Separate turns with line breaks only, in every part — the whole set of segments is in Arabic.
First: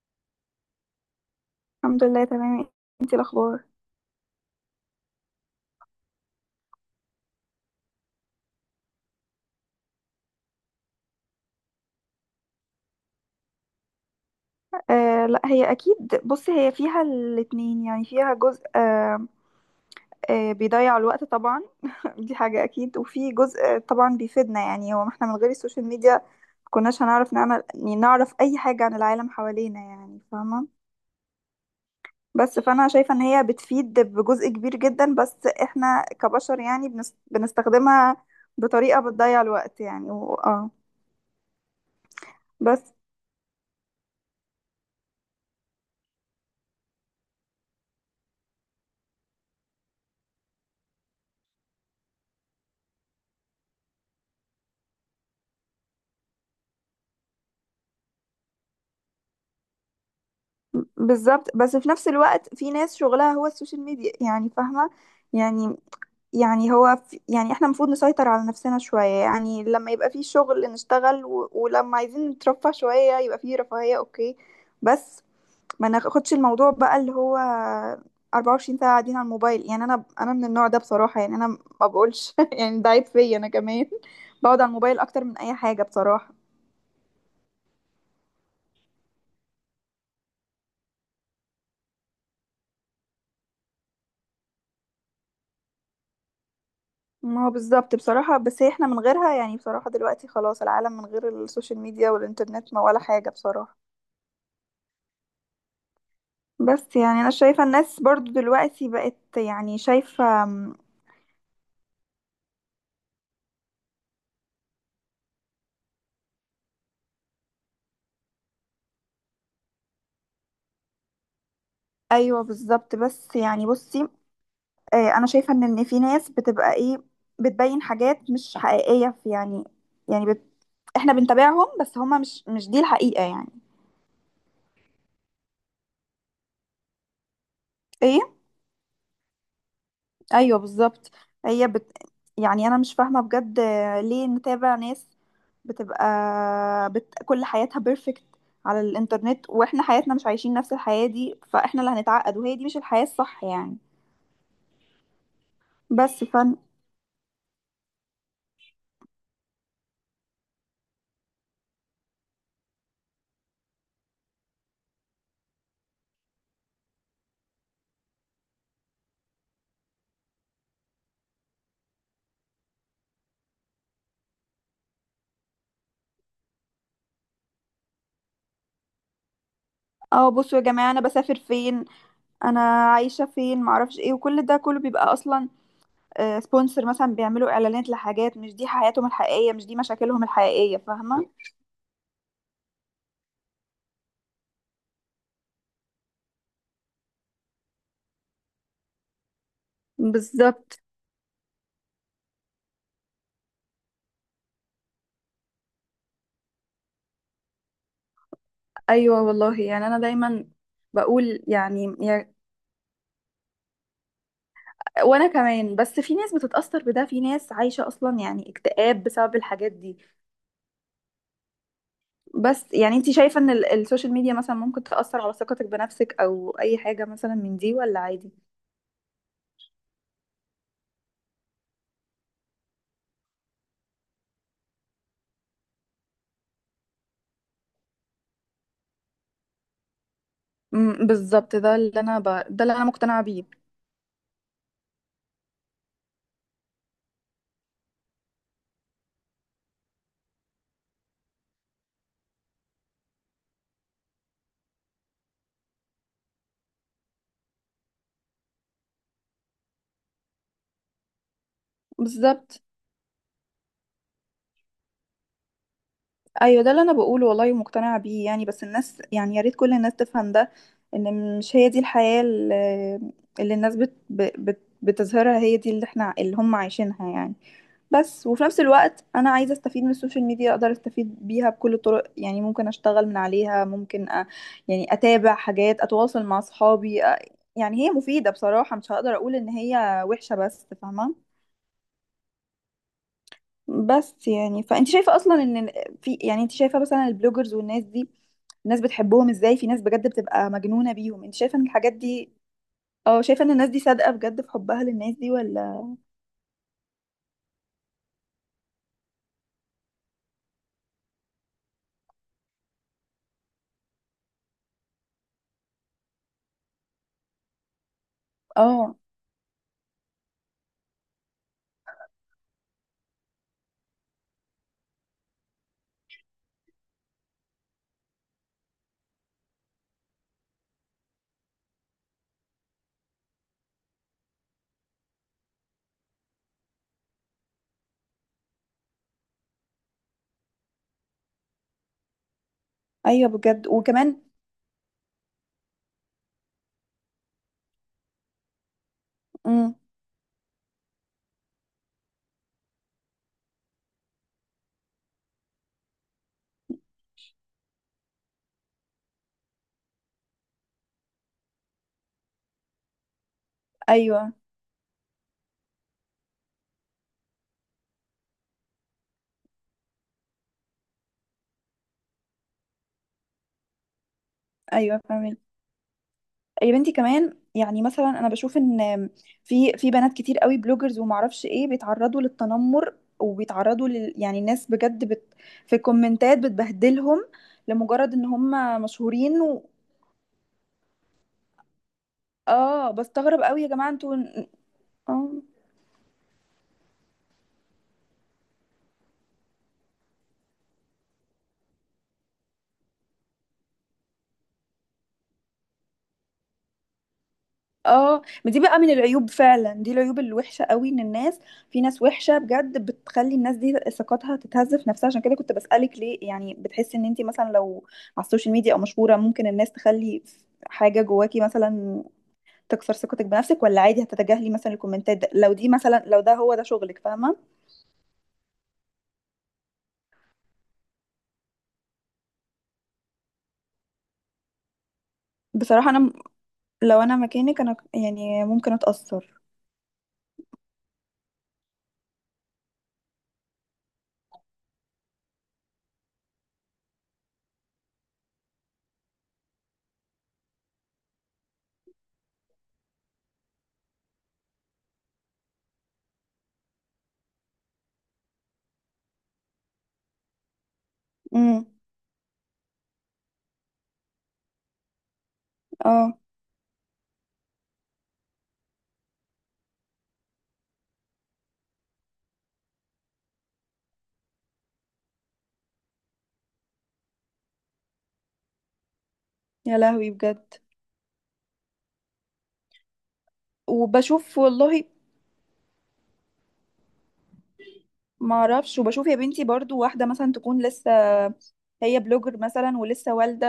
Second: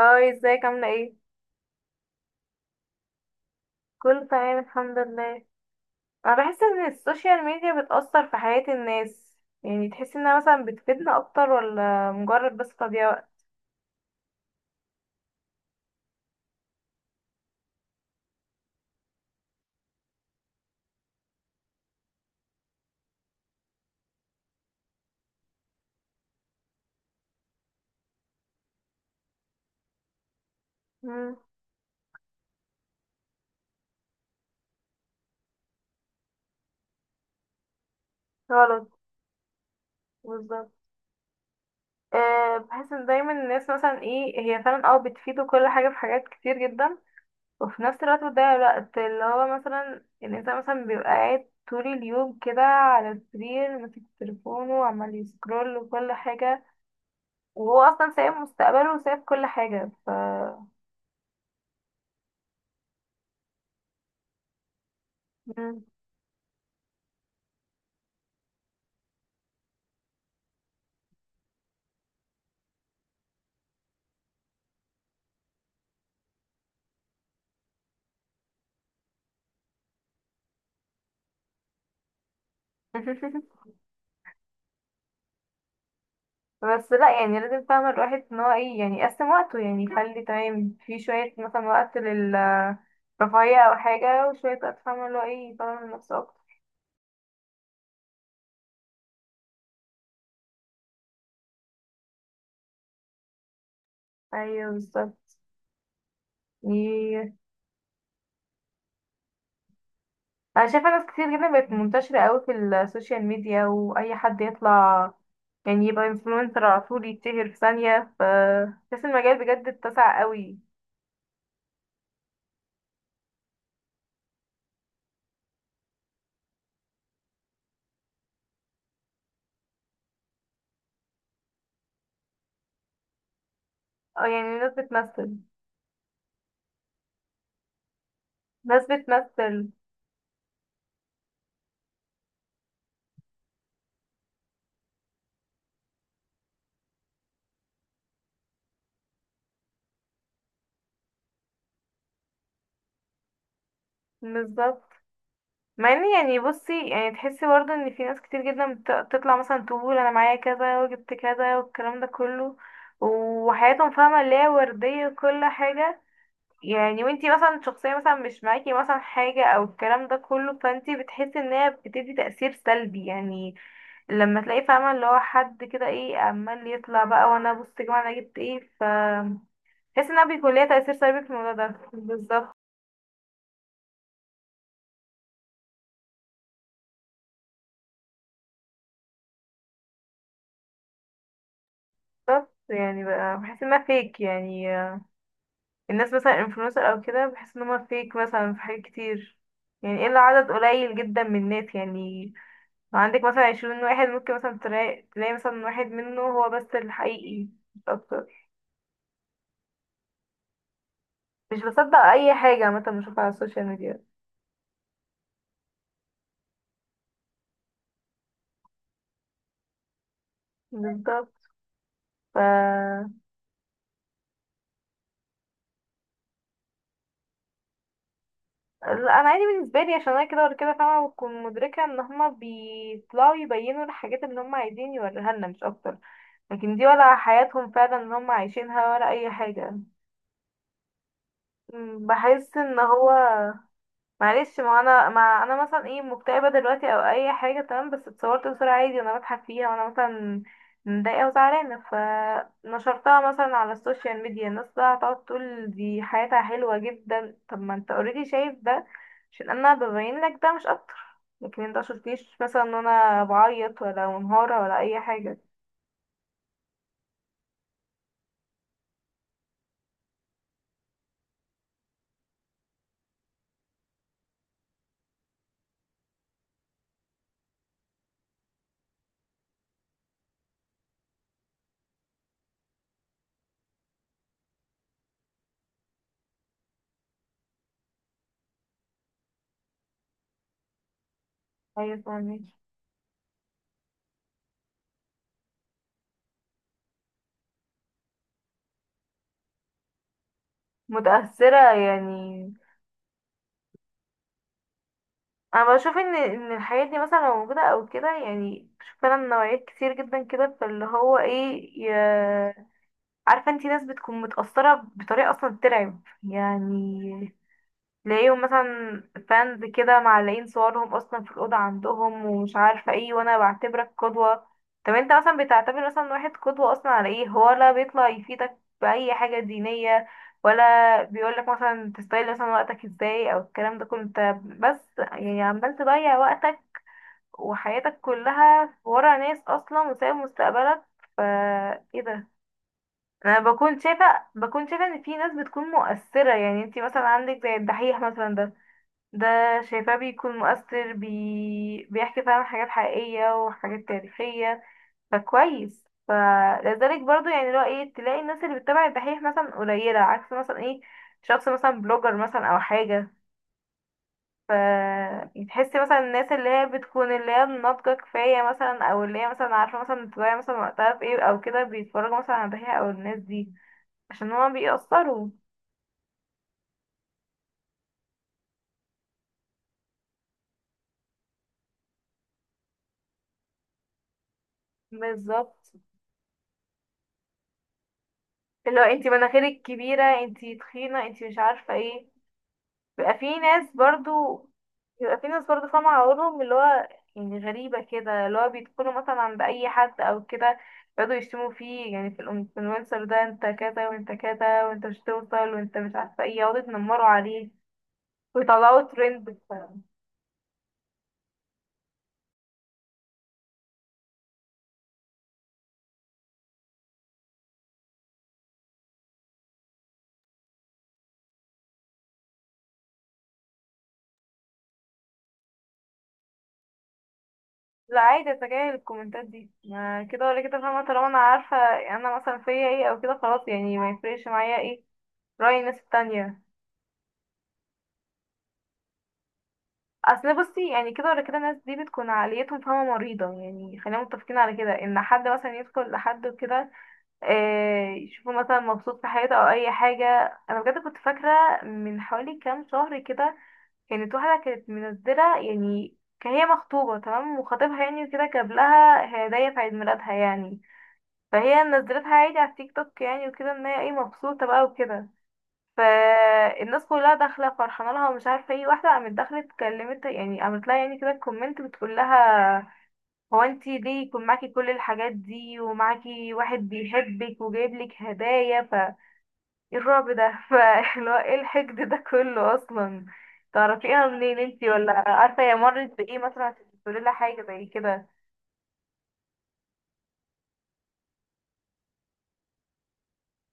هاي، ازيك عاملة ايه؟
الحمد لله تمام. انتي الاخبار؟
كله تمام الحمد لله. انا بحس ان السوشيال ميديا بتأثر في حياة الناس، يعني تحس انها مثلا بتفيدنا اكتر ولا مجرد بس تضييع وقت.
آه، لا، هي اكيد. بصي، هي فيها الاتنين، يعني فيها جزء. آه، بيضيع الوقت طبعا. دي حاجة اكيد، وفي جزء طبعا بيفيدنا، يعني هو ما احنا من غير السوشيال ميديا كناش هنعرف نعمل، يعني نعرف اي حاجة عن العالم حوالينا، يعني فاهمة.
مم،
بس فانا شايفة ان هي بتفيد بجزء كبير جدا، بس احنا كبشر يعني بنستخدمها
غلط.
بطريقة بتضيع الوقت، يعني
بالظبط. أه،
بس.
بحس ان دايما الناس مثلا ايه هي فعلا بتفيد كل حاجة في حاجات كتير جدا، وفي نفس الوقت بتضيع الوقت اللي هو مثلا الانسان مثلا بيبقى قاعد طول اليوم كده على السرير ماسك تليفونه وعمال يسكرول وكل حاجة، وهو اصلا سايب مستقبله وسايب كل حاجة. ف
بالظبط. بس في نفس الوقت في ناس شغلها هو السوشيال ميديا، يعني فاهمة. يعني
مم.
يعني هو في، يعني احنا المفروض نسيطر على نفسنا شوية، يعني لما يبقى في شغل نشتغل، و... ولما عايزين نترفه شوية يبقى في رفاهية اوكي. بس ما ناخدش الموضوع بقى اللي هو 24 ساعة قاعدين على الموبايل، يعني انا من النوع ده بصراحة، يعني انا ما بقولش يعني ده عيب فيا انا كمان. بقعد على الموبايل اكتر من اي حاجة بصراحة.
بس لا، يعني لازم فاهمة الواحد ان هو ايه، يعني يقسم وقته، يعني يخلي تمام في شوية مثلا وقت للرفاهية او حاجة وشوية وقت فاهمة اللي هو ايه يطور من نفسه اكتر.
ما هو بالظبط بصراحة، بس احنا من غيرها يعني بصراحة دلوقتي خلاص العالم من غير السوشيال ميديا والإنترنت ما ولا حاجة بصراحة.
ايوه بالظبط.
بس يعني
ي-
أنا شايفة الناس برضو دلوقتي بقت، يعني شايفة
انا شايفة ناس كتير جدا بقت منتشرة اوي في السوشيال ميديا، واي حد يطلع يعني يبقى انفلونسر على طول، يتشهر في ثانية. بس المجال بجد اتسع اوي.
أيوة بالظبط. بس يعني بصي، أنا شايفة إن في ناس بتبقى إيه، بتبين حاجات مش حقيقية في يعني، يعني بت... احنا بنتابعهم، بس هما مش دي الحقيقة يعني.
اه، يعني ناس بتمثل،
ايه،
ناس بتمثل.
ايوه بالظبط. هي بت... يعني انا مش فاهمه بجد ليه نتابع ناس بتبقى كل حياتها بيرفكت على الانترنت، واحنا حياتنا مش عايشين نفس الحياه دي، فاحنا اللي هنتعقد، وهي دي مش الحياه الصح يعني.
بالظبط. مع ان
بس
يعني
فن
بصي، يعني تحسي برضه ان في ناس كتير جدا بتطلع مثلا تقول انا معايا كذا وجبت كذا والكلام ده كله، وحياتهم فاهمة اللي هي وردية وكل حاجة. يعني وانتي مثلا شخصية مثلا مش معاكي مثلا حاجة او الكلام ده كله، فانتي بتحسي ان هي بتدي تأثير سلبي يعني. لما تلاقي فاهمة اللي هو حد كده ايه عمال يطلع بقى، وانا بص يا جماعة انا جبت ايه. بحس انها
اه،
بيكون
بصوا
ليها
يا جماعه،
تأثير
انا
سلبي في
بسافر
الموضوع ده
فين،
بالظبط.
انا عايشه فين، معرفش ايه، وكل ده كله بيبقى اصلا سبونسر، مثلا بيعملوا اعلانات لحاجات مش دي حياتهم الحقيقيه، مش دي مشاكلهم الحقيقيه، فاهمه.
بس يعني بقى بحس انها فيك، يعني الناس مثلا انفلونسر او كده بحس ان هما فيك مثلا في حاجات كتير، يعني الا عدد
بالظبط.
قليل جدا من الناس يعني. لو عندك مثلا 20 واحد، ممكن مثلا تلاقي مثلا واحد منه هو بس الحقيقي، مش اكتر.
ايوه والله، يعني انا دايما بقول
مش
يعني.
بصدق اي حاجة مثلا بشوفها على السوشيال ميديا.
وانا كمان، بس في ناس بتتأثر بده، في ناس عايشة اصلا يعني اكتئاب بسبب الحاجات دي.
بالظبط.
بس يعني
ف
انت شايفة ان السوشيال ميديا مثلا ممكن تأثر على ثقتك بنفسك او اي حاجة مثلا من دي، ولا عادي؟
لا، انا عادي بالنسبة لي عشان انا كده ولا كده فاهمة، بكون مدركة ان هما بيطلعوا يبينوا الحاجات اللي هما عايزين يوريها لنا مش اكتر. لكن دي ولا حياتهم فعلا اللي هما عايشينها ولا اي حاجة.
بالظبط،
بحس
ده اللي
ان
انا
هو.
مقتنعة بيه.
معلش، ما انا مثلا ايه مكتئبه دلوقتي او اي حاجه، تمام، بس اتصورت بصوره عادي وانا بضحك فيها وانا مثلا متضايقه وزعلانه، فنشرتها مثلا على السوشيال ميديا، الناس بقى هتقعد تقول دي حياتها حلوه جدا. طب ما انت اوريدي شايف ده، عشان انا ببين لك ده مش اكتر. لكن انت مشفتيش مثلا
بالظبط.
ان انا بعيط ولا منهاره ولا اي حاجه.
ايوه ده اللي انا بقوله والله ومقتنعة بيه يعني، بس الناس يعني يا ريت كل الناس تفهم ده، ان مش هي دي الحياة اللي الناس بتظهرها، هي دي اللي احنا اللي هم عايشينها يعني. بس وفي نفس الوقت انا عايزه استفيد من السوشيال ميديا، اقدر استفيد بيها بكل الطرق، يعني ممكن اشتغل من عليها، ممكن يعني اتابع حاجات، اتواصل مع اصحابي، يعني هي مفيده بصراحه، مش هقدر اقول ان هي وحشه، بس فاهمه.
ايوه فاهمك.
بس يعني فانت شايفه اصلا ان في، يعني انت شايفه مثلا البلوجرز والناس دي الناس بتحبهم ازاي، في ناس بجد بتبقى مجنونه بيهم، انت شايفه ان
متاثره
الحاجات دي،
يعني.
اه، شايفه ان الناس دي صادقه بجد في حبها للناس دي
انا
ولا؟
بشوف ان الحاجات دي مثلا لو موجوده او كده، يعني بشوف فعلا نوعيات كتير جدا كده، فاللي هو ايه عارفه انتي، ناس بتكون متاثره بطريقه اصلا ترعب يعني. تلاقيهم
اه.
مثلا فانز كده معلقين صورهم اصلا في الاوضه عندهم ومش عارفه ايه، وانا بعتبرك قدوه. طب انت مثلا بتعتبر مثلا واحد قدوه اصلا على ايه؟ هو لا بيطلع يفيدك باي حاجه دينيه، ولا بيقولك مثلا تستغل مثلا وقتك ازاي او الكلام ده كله، انت بس يعني عمال تضيع وقتك، وحياتك كلها ورا ناس اصلا وسايب مستقبلك. فا ايه ده؟
ايوه
انا
بجد
بكون
وكمان.
شايفه بكون شايفه ان في ناس بتكون مؤثره، يعني انتي مثلا عندك زي الدحيح مثلا ده، ده
امم.
شايفاه بيكون مؤثر، بيحكي فعلا حاجات حقيقية وحاجات تاريخية. فكويس، فلذلك برضو يعني اللي هو ايه تلاقي الناس اللي بتتابع الدحيح مثلا قليلة عكس مثلا ايه، شخص مثلا بلوجر مثلا او حاجة.
ايوه.
ف تحسي مثلا الناس اللي هي بتكون اللي هي ناضجة كفاية مثلا، او اللي هي مثلا عارفة مثلا تضيع مثلا وقتها في ايه او كده، بيتفرجوا مثلا على الدحيح او الناس دي عشان هما
ايوه
بيأثروا.
فاهمك. يا بنتي كمان، يعني مثلا انا بشوف ان في بنات كتير قوي بلوجرز ومعرفش ايه بيتعرضوا للتنمر وبيتعرضوا لل، يعني الناس بجد بت،
بالظبط.
في الكومنتات بتبهدلهم لمجرد ان
اللي
هم
هو انتي
مشهورين
مناخيرك كبيرة، انتي تخينة، انتي مش عارفة ايه.
اه،
بيبقى في
بستغرب قوي يا
ناس
جماعه
برضو
انتوا.
بيبقى في
اه.
ناس برضو فاهمة عقولهم اللي هو، يعني غريبة كده، اللي هو بيدخلوا مثلا عند أي حد أو كده، يقعدوا يشتموا فيه يعني في الانفلونسر ده: انت كذا وانت كذا وانت مش توصل وانت مش عارفة ايه، يقعدوا يتنمروا عليه،
اه، ما دي بقى
ويطلعوا
من
ترند.
العيوب فعلا، دي العيوب الوحشه قوي، ان الناس في ناس وحشه بجد بتخلي الناس دي ثقتها تتهز في نفسها، عشان كده كنت بسألك ليه، يعني بتحسي ان انت مثلا لو على السوشيال ميديا او مشهوره، ممكن الناس تخلي حاجه جواكي مثلا تكسر ثقتك بنفسك، ولا عادي هتتجاهلي مثلا الكومنتات ده، لو دي مثلا لو ده هو ده شغلك فاهمه؟
لا عادي، اتجاهل الكومنتات دي، ما كده ولا كده فاهمة، طالما انا عارفة انا مثلا فيا ايه او كده، خلاص يعني، ما يفرقش معايا ايه رأي الناس
بصراحه
التانية.
لو انا مكانك انا يعني ممكن اتأثر.
اصل بصي يعني، كده ولا كده الناس دي بتكون عقليتهم فاهمة مريضة، يعني خلينا متفقين على كده، ان حد مثلا يدخل لحد كده، يشوفه مثلا مبسوط في حياته او اي حاجة. انا بجد كنت فاكرة من حوالي كام شهر كده، كانت واحدة كانت منزلة، يعني كان هي مخطوبة تمام، وخطيبها يعني كده جاب لها هدايا في عيد ميلادها يعني. فهي
امم.
نزلتها عادي على التيك توك، يعني وكده ان هي ايه مبسوطة بقى وكده.
اه.
فالناس كلها داخله فرحانه لها ومش عارفه ايه، واحده قامت داخله اتكلمت يعني، قامت لها يعني كده كومنت بتقول لها: هو انتي ليه يكون معاكي كل الحاجات دي ومعاكي واحد بيحبك وجايب لك هدايا؟ ايه
يا
الرعب
لهوي
ده؟
بجد.
فاللي هو ايه الحقد ده كله اصلا؟ تعرفيها منين
وبشوف
انتي،
والله.
ولا عارفه هي مرت بايه مثلا عشان تقولي لها حاجه زي كده؟
ما اعرفش، وبشوف يا بنتي برضو واحده مثلا تكون لسه هي بلوجر مثلا ولسه والده،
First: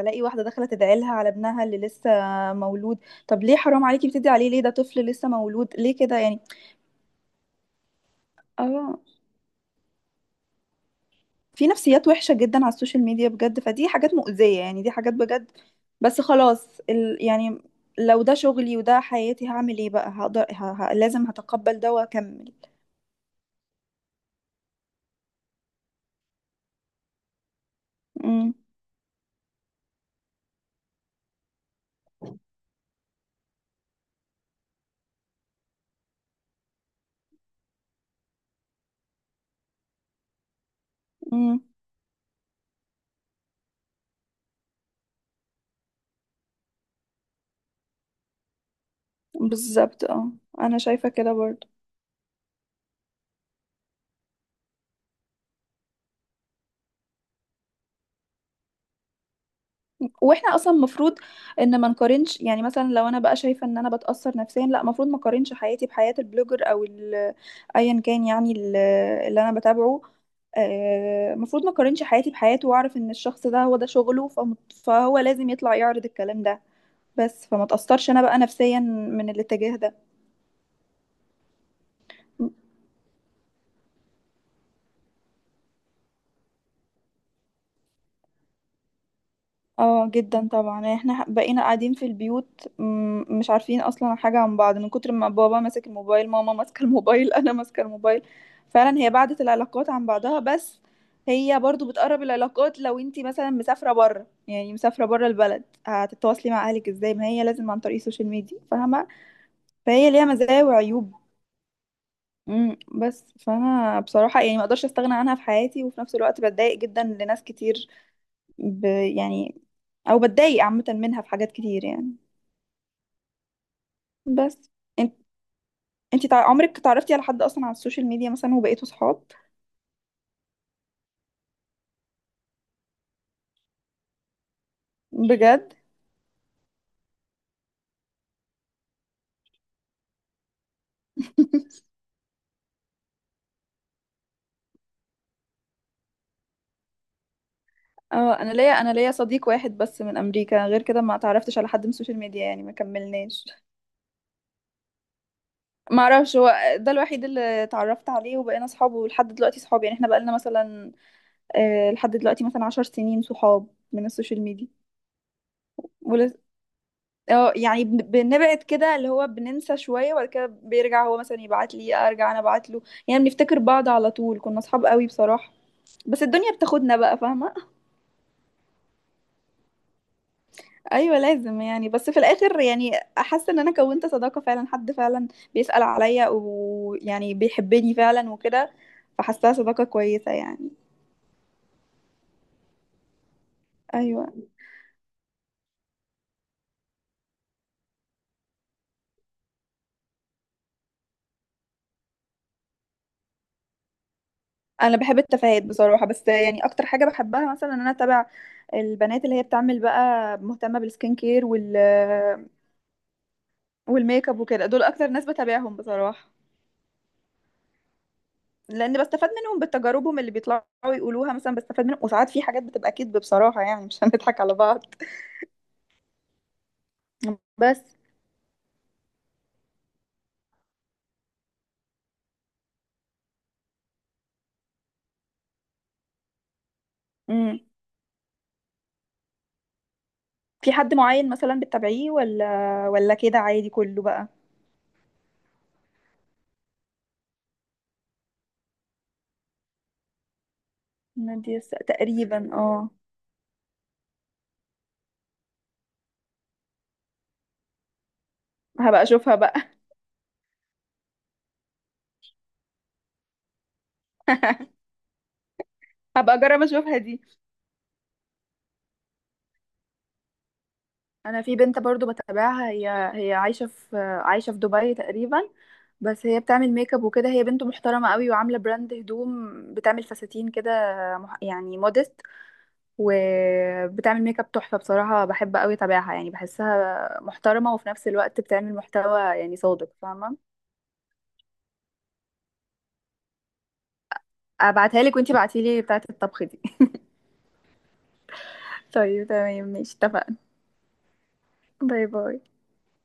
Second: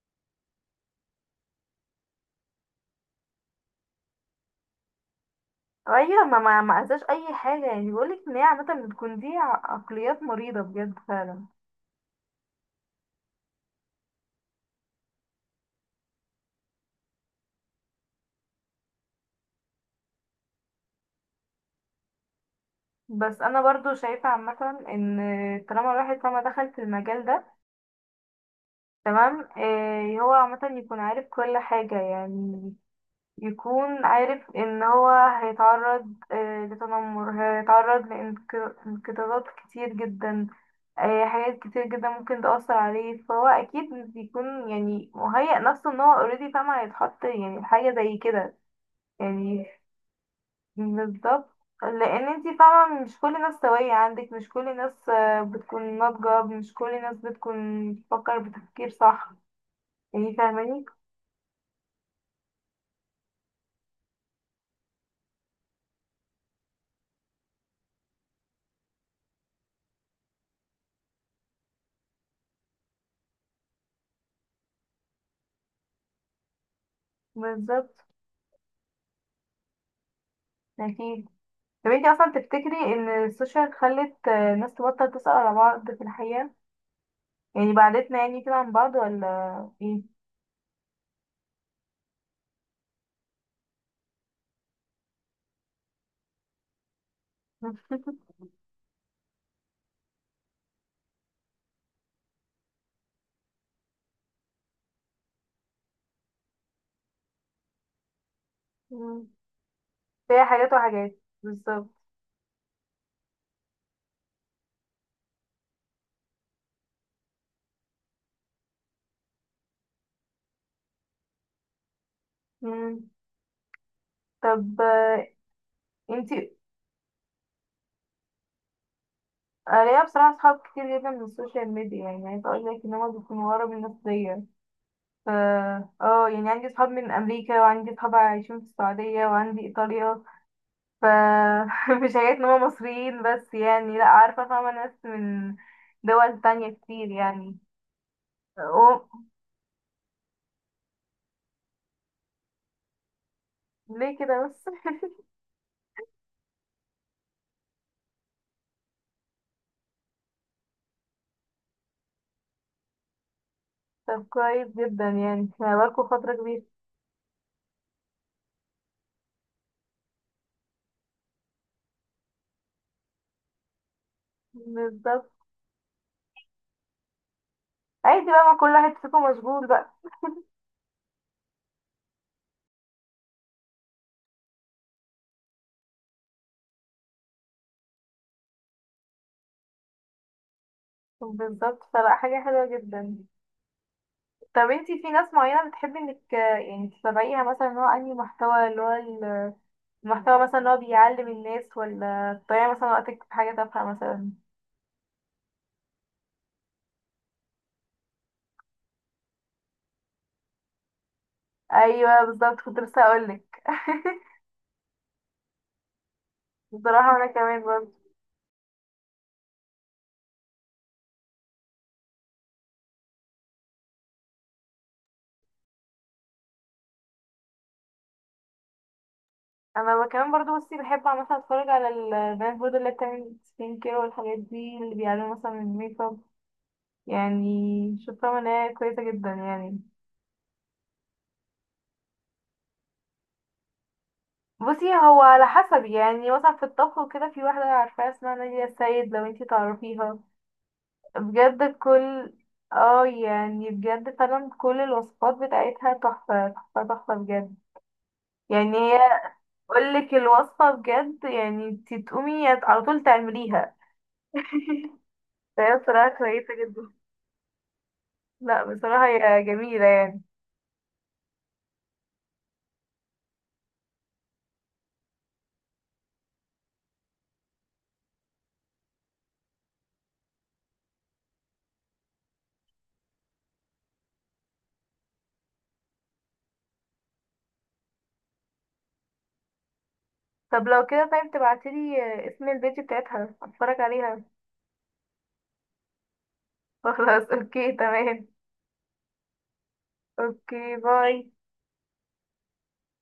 الاقي واحده داخله تدعي لها على ابنها اللي لسه مولود. طب ليه، حرام عليكي، بتدعي عليه ليه، ده طفل لسه مولود، ليه كده
ايوه، ما
يعني.
ما ما انساش اي حاجه، يعني بقولك ان هي عامه
اه،
بتكون دي عقليات مريضه بجد فعلا.
في نفسيات وحشه جدا على السوشيال ميديا بجد، فدي حاجات مؤذيه يعني، دي حاجات بجد. بس خلاص يعني لو ده شغلي وده حياتي هعمل ايه بقى، هقدر لازم هتقبل ده واكمل.
بس انا برضو شايفة عامة ان، طالما الواحد طالما دخل في المجال ده،
امم.
تمام. إيه، هو عامة يكون عارف كل حاجة يعني، يكون عارف ان هو هيتعرض إيه لتنمر، هيتعرض لانقطاعات كتير جدا، إيه حاجات
امم
كتير جدا ممكن تأثر عليه، فهو اكيد بيكون يعني مهيأ نفسه ان هو اوريدي فاهم هيتحط يعني في حاجة زي كده. يعني.
بالظبط. اه، انا شايفه كده
بالظبط.
برضو.
لان انتي فاهمة مش كل الناس سوية عندك مش كل الناس آه، بتكون ناضجة مش كل الناس بتكون بتفكر بتفكير صح يعني
واحنا اصلا
فاهماني
المفروض ان ما نقارنش، يعني مثلا لو انا بقى شايفه ان انا بتاثر نفسيا، لا المفروض ما اقارنش حياتي بحياه البلوجر او ايا كان يعني اللي انا بتابعه، المفروض ما اقارنش حياتي بحياته واعرف ان الشخص ده هو ده شغله فهو لازم يطلع يعرض الكلام ده، بس فما
بالظبط
تاثرش انا بقى نفسيا من الاتجاه ده.
اكيد. طب انتي اصلا تفتكري ان السوشيال خلت ناس تبطل تسأل على بعض في الحقيقة؟ يعني بعدتنا يعني كده عن بعض، ولا؟
اه
ايه.
جدا طبعا، يعني احنا بقينا قاعدين في البيوت مش عارفين اصلا حاجة عن بعض من كتر ما بابا ماسك الموبايل، ماما ماسكة الموبايل، انا ماسكة الموبايل. فعلا هي بعدت العلاقات عن بعضها، بس هي برضو بتقرب العلاقات، لو انتي مثلا مسافرة بره، يعني مسافرة بره البلد هتتواصلي مع اهلك ازاي، ما هي لازم عن طريق السوشيال ميديا، فاهمة.
مم.
فهي ليها
فيها
مزايا
حاجات
وعيوب.
وحاجات بالظبط.
امم، بس فانا بصراحة يعني ما اقدرش استغنى عنها في حياتي، وفي نفس الوقت بتضايق جدا لناس كتير ب، يعني، او بتضايق عامه منها في حاجات كتير يعني.
مم.
بس
طب،
انت
انتي.
عمرك تعرفتي على حد اصلا على السوشيال ميديا مثلا وبقيتوا صحاب؟
أنا ليا بصراحة صحاب كتير جدا من السوشيال ميديا، يعني عايزة اقول لك ان هما بيكونوا ورا من الناس دي.
بجد.
اه، يعني عندي صحاب من امريكا وعندي صحاب عايشين في السعوديه وعندي ايطاليا. ف مش حكايه ان هم مصريين بس، يعني لا عارفه فاهمه ناس من دول تانية كتير يعني.
اه، انا ليا انا
و...
ليا صديق واحد بس من امريكا، غير كده ما تعرفتش على حد من السوشيال ميديا يعني، ما كملناش.
ليه كده بس؟
ما اعرفش، هو ده الوحيد اللي اتعرفت عليه وبقينا صحاب، ولحد دلوقتي صحاب، يعني احنا بقالنا مثلا لحد دلوقتي مثلا 10 سنين صحاب من
طب
السوشيال
كويس جدا، يعني هقابلكوا فتره
ميديا.
كبيره.
اه يعني بنبعد كده اللي هو بننسى شوية، وبعد كده بيرجع هو مثلا يبعت لي، ارجع انا ابعت له، يعني بنفتكر بعض على طول، كنا اصحاب قوي
بالظبط.
بصراحة، بس الدنيا بتاخدنا بقى فاهمة.
عادي بقى، ما كل واحد فيكم مشغول بقى.
ايوه لازم يعني، بس في الاخر يعني حاسة ان انا كونت صداقة فعلا، حد فعلا بيسأل عليا ويعني بيحبني فعلا وكده، فحاساها صداقة كويسة يعني.
بالظبط، فلا حاجه حلوه جدا.
ايوه،
طب انتي في ناس معينة بتحبي انك يعني تتابعيها، مثلا ان هو انهي محتوى اللي هو المحتوى مثلا اللي هو بيعلم الناس، ولا بتضيعي مثلا وقتك في حاجة تافهة مثلا؟
انا بحب التفاهات بصراحة، بس يعني اكتر حاجة بحبها مثلا ان انا اتابع البنات اللي هي بتعمل بقى مهتمة بالسكين كير وال،
ايوه بالظبط، كنت لسه اقولك.
والميك اب وكده، دول اكتر ناس بتابعهم بصراحة،
بصراحة انا كمان برضه.
لان بستفاد منهم بتجاربهم اللي بيطلعوا يقولوها مثلا، بستفاد منهم، وساعات في حاجات بتبقى كذب بصراحة يعني، مش هنضحك على بعض. بس.
انا كمان برضه بصي، بحب مثلا اتفرج على البنات برضه اللي بتعمل سكين كير والحاجات دي، اللي بيعلموا مثلا الميك اب
امم.
يعني. شايفة ان هي كويسة جدا يعني.
في حد معين مثلا بتتابعيه، ولا ولا كده عادي كله بقى؟
بصي، هو على حسب، يعني مثلا في الطبخ وكده في واحدة عارفاها اسمها نادية السيد، لو انتي تعرفيها. بجد كل.
تقريبا اه.
اه، يعني بجد فعلا كل الوصفات بتاعتها تحفة تحفة تحفة بجد. يعني هي
هبقى اشوفها بقى.
اقولك الوصفة بجد، يعني انتي تقومي على طول تعمليها. فهي بصراحة
هبقى
كويسة
اجرب
جدا.
اشوفها دي.
لا بصراحة هي جميلة يعني.
انا في بنت برضو بتابعها، هي عايشه في دبي تقريبا، بس هي بتعمل ميك اب وكده، هي بنت محترمه قوي وعامله براند هدوم، بتعمل فساتين كده يعني مودست، وبتعمل ميك اب تحفه بصراحه، بحب قوي اتابعها، يعني بحسها محترمه وفي نفس الوقت بتعمل محتوى يعني صادق فاهمه.
طب لو كده، طيب تبعتيلي اسم البيت بتاعتها اتفرج عليها.
ابعتها لك وانتي بعتيلي بتاعه الطبخ دي.
خلاص اوكي تمام.
طيب تمام ماشي اتفقنا.
اوكي باي.
باي باي.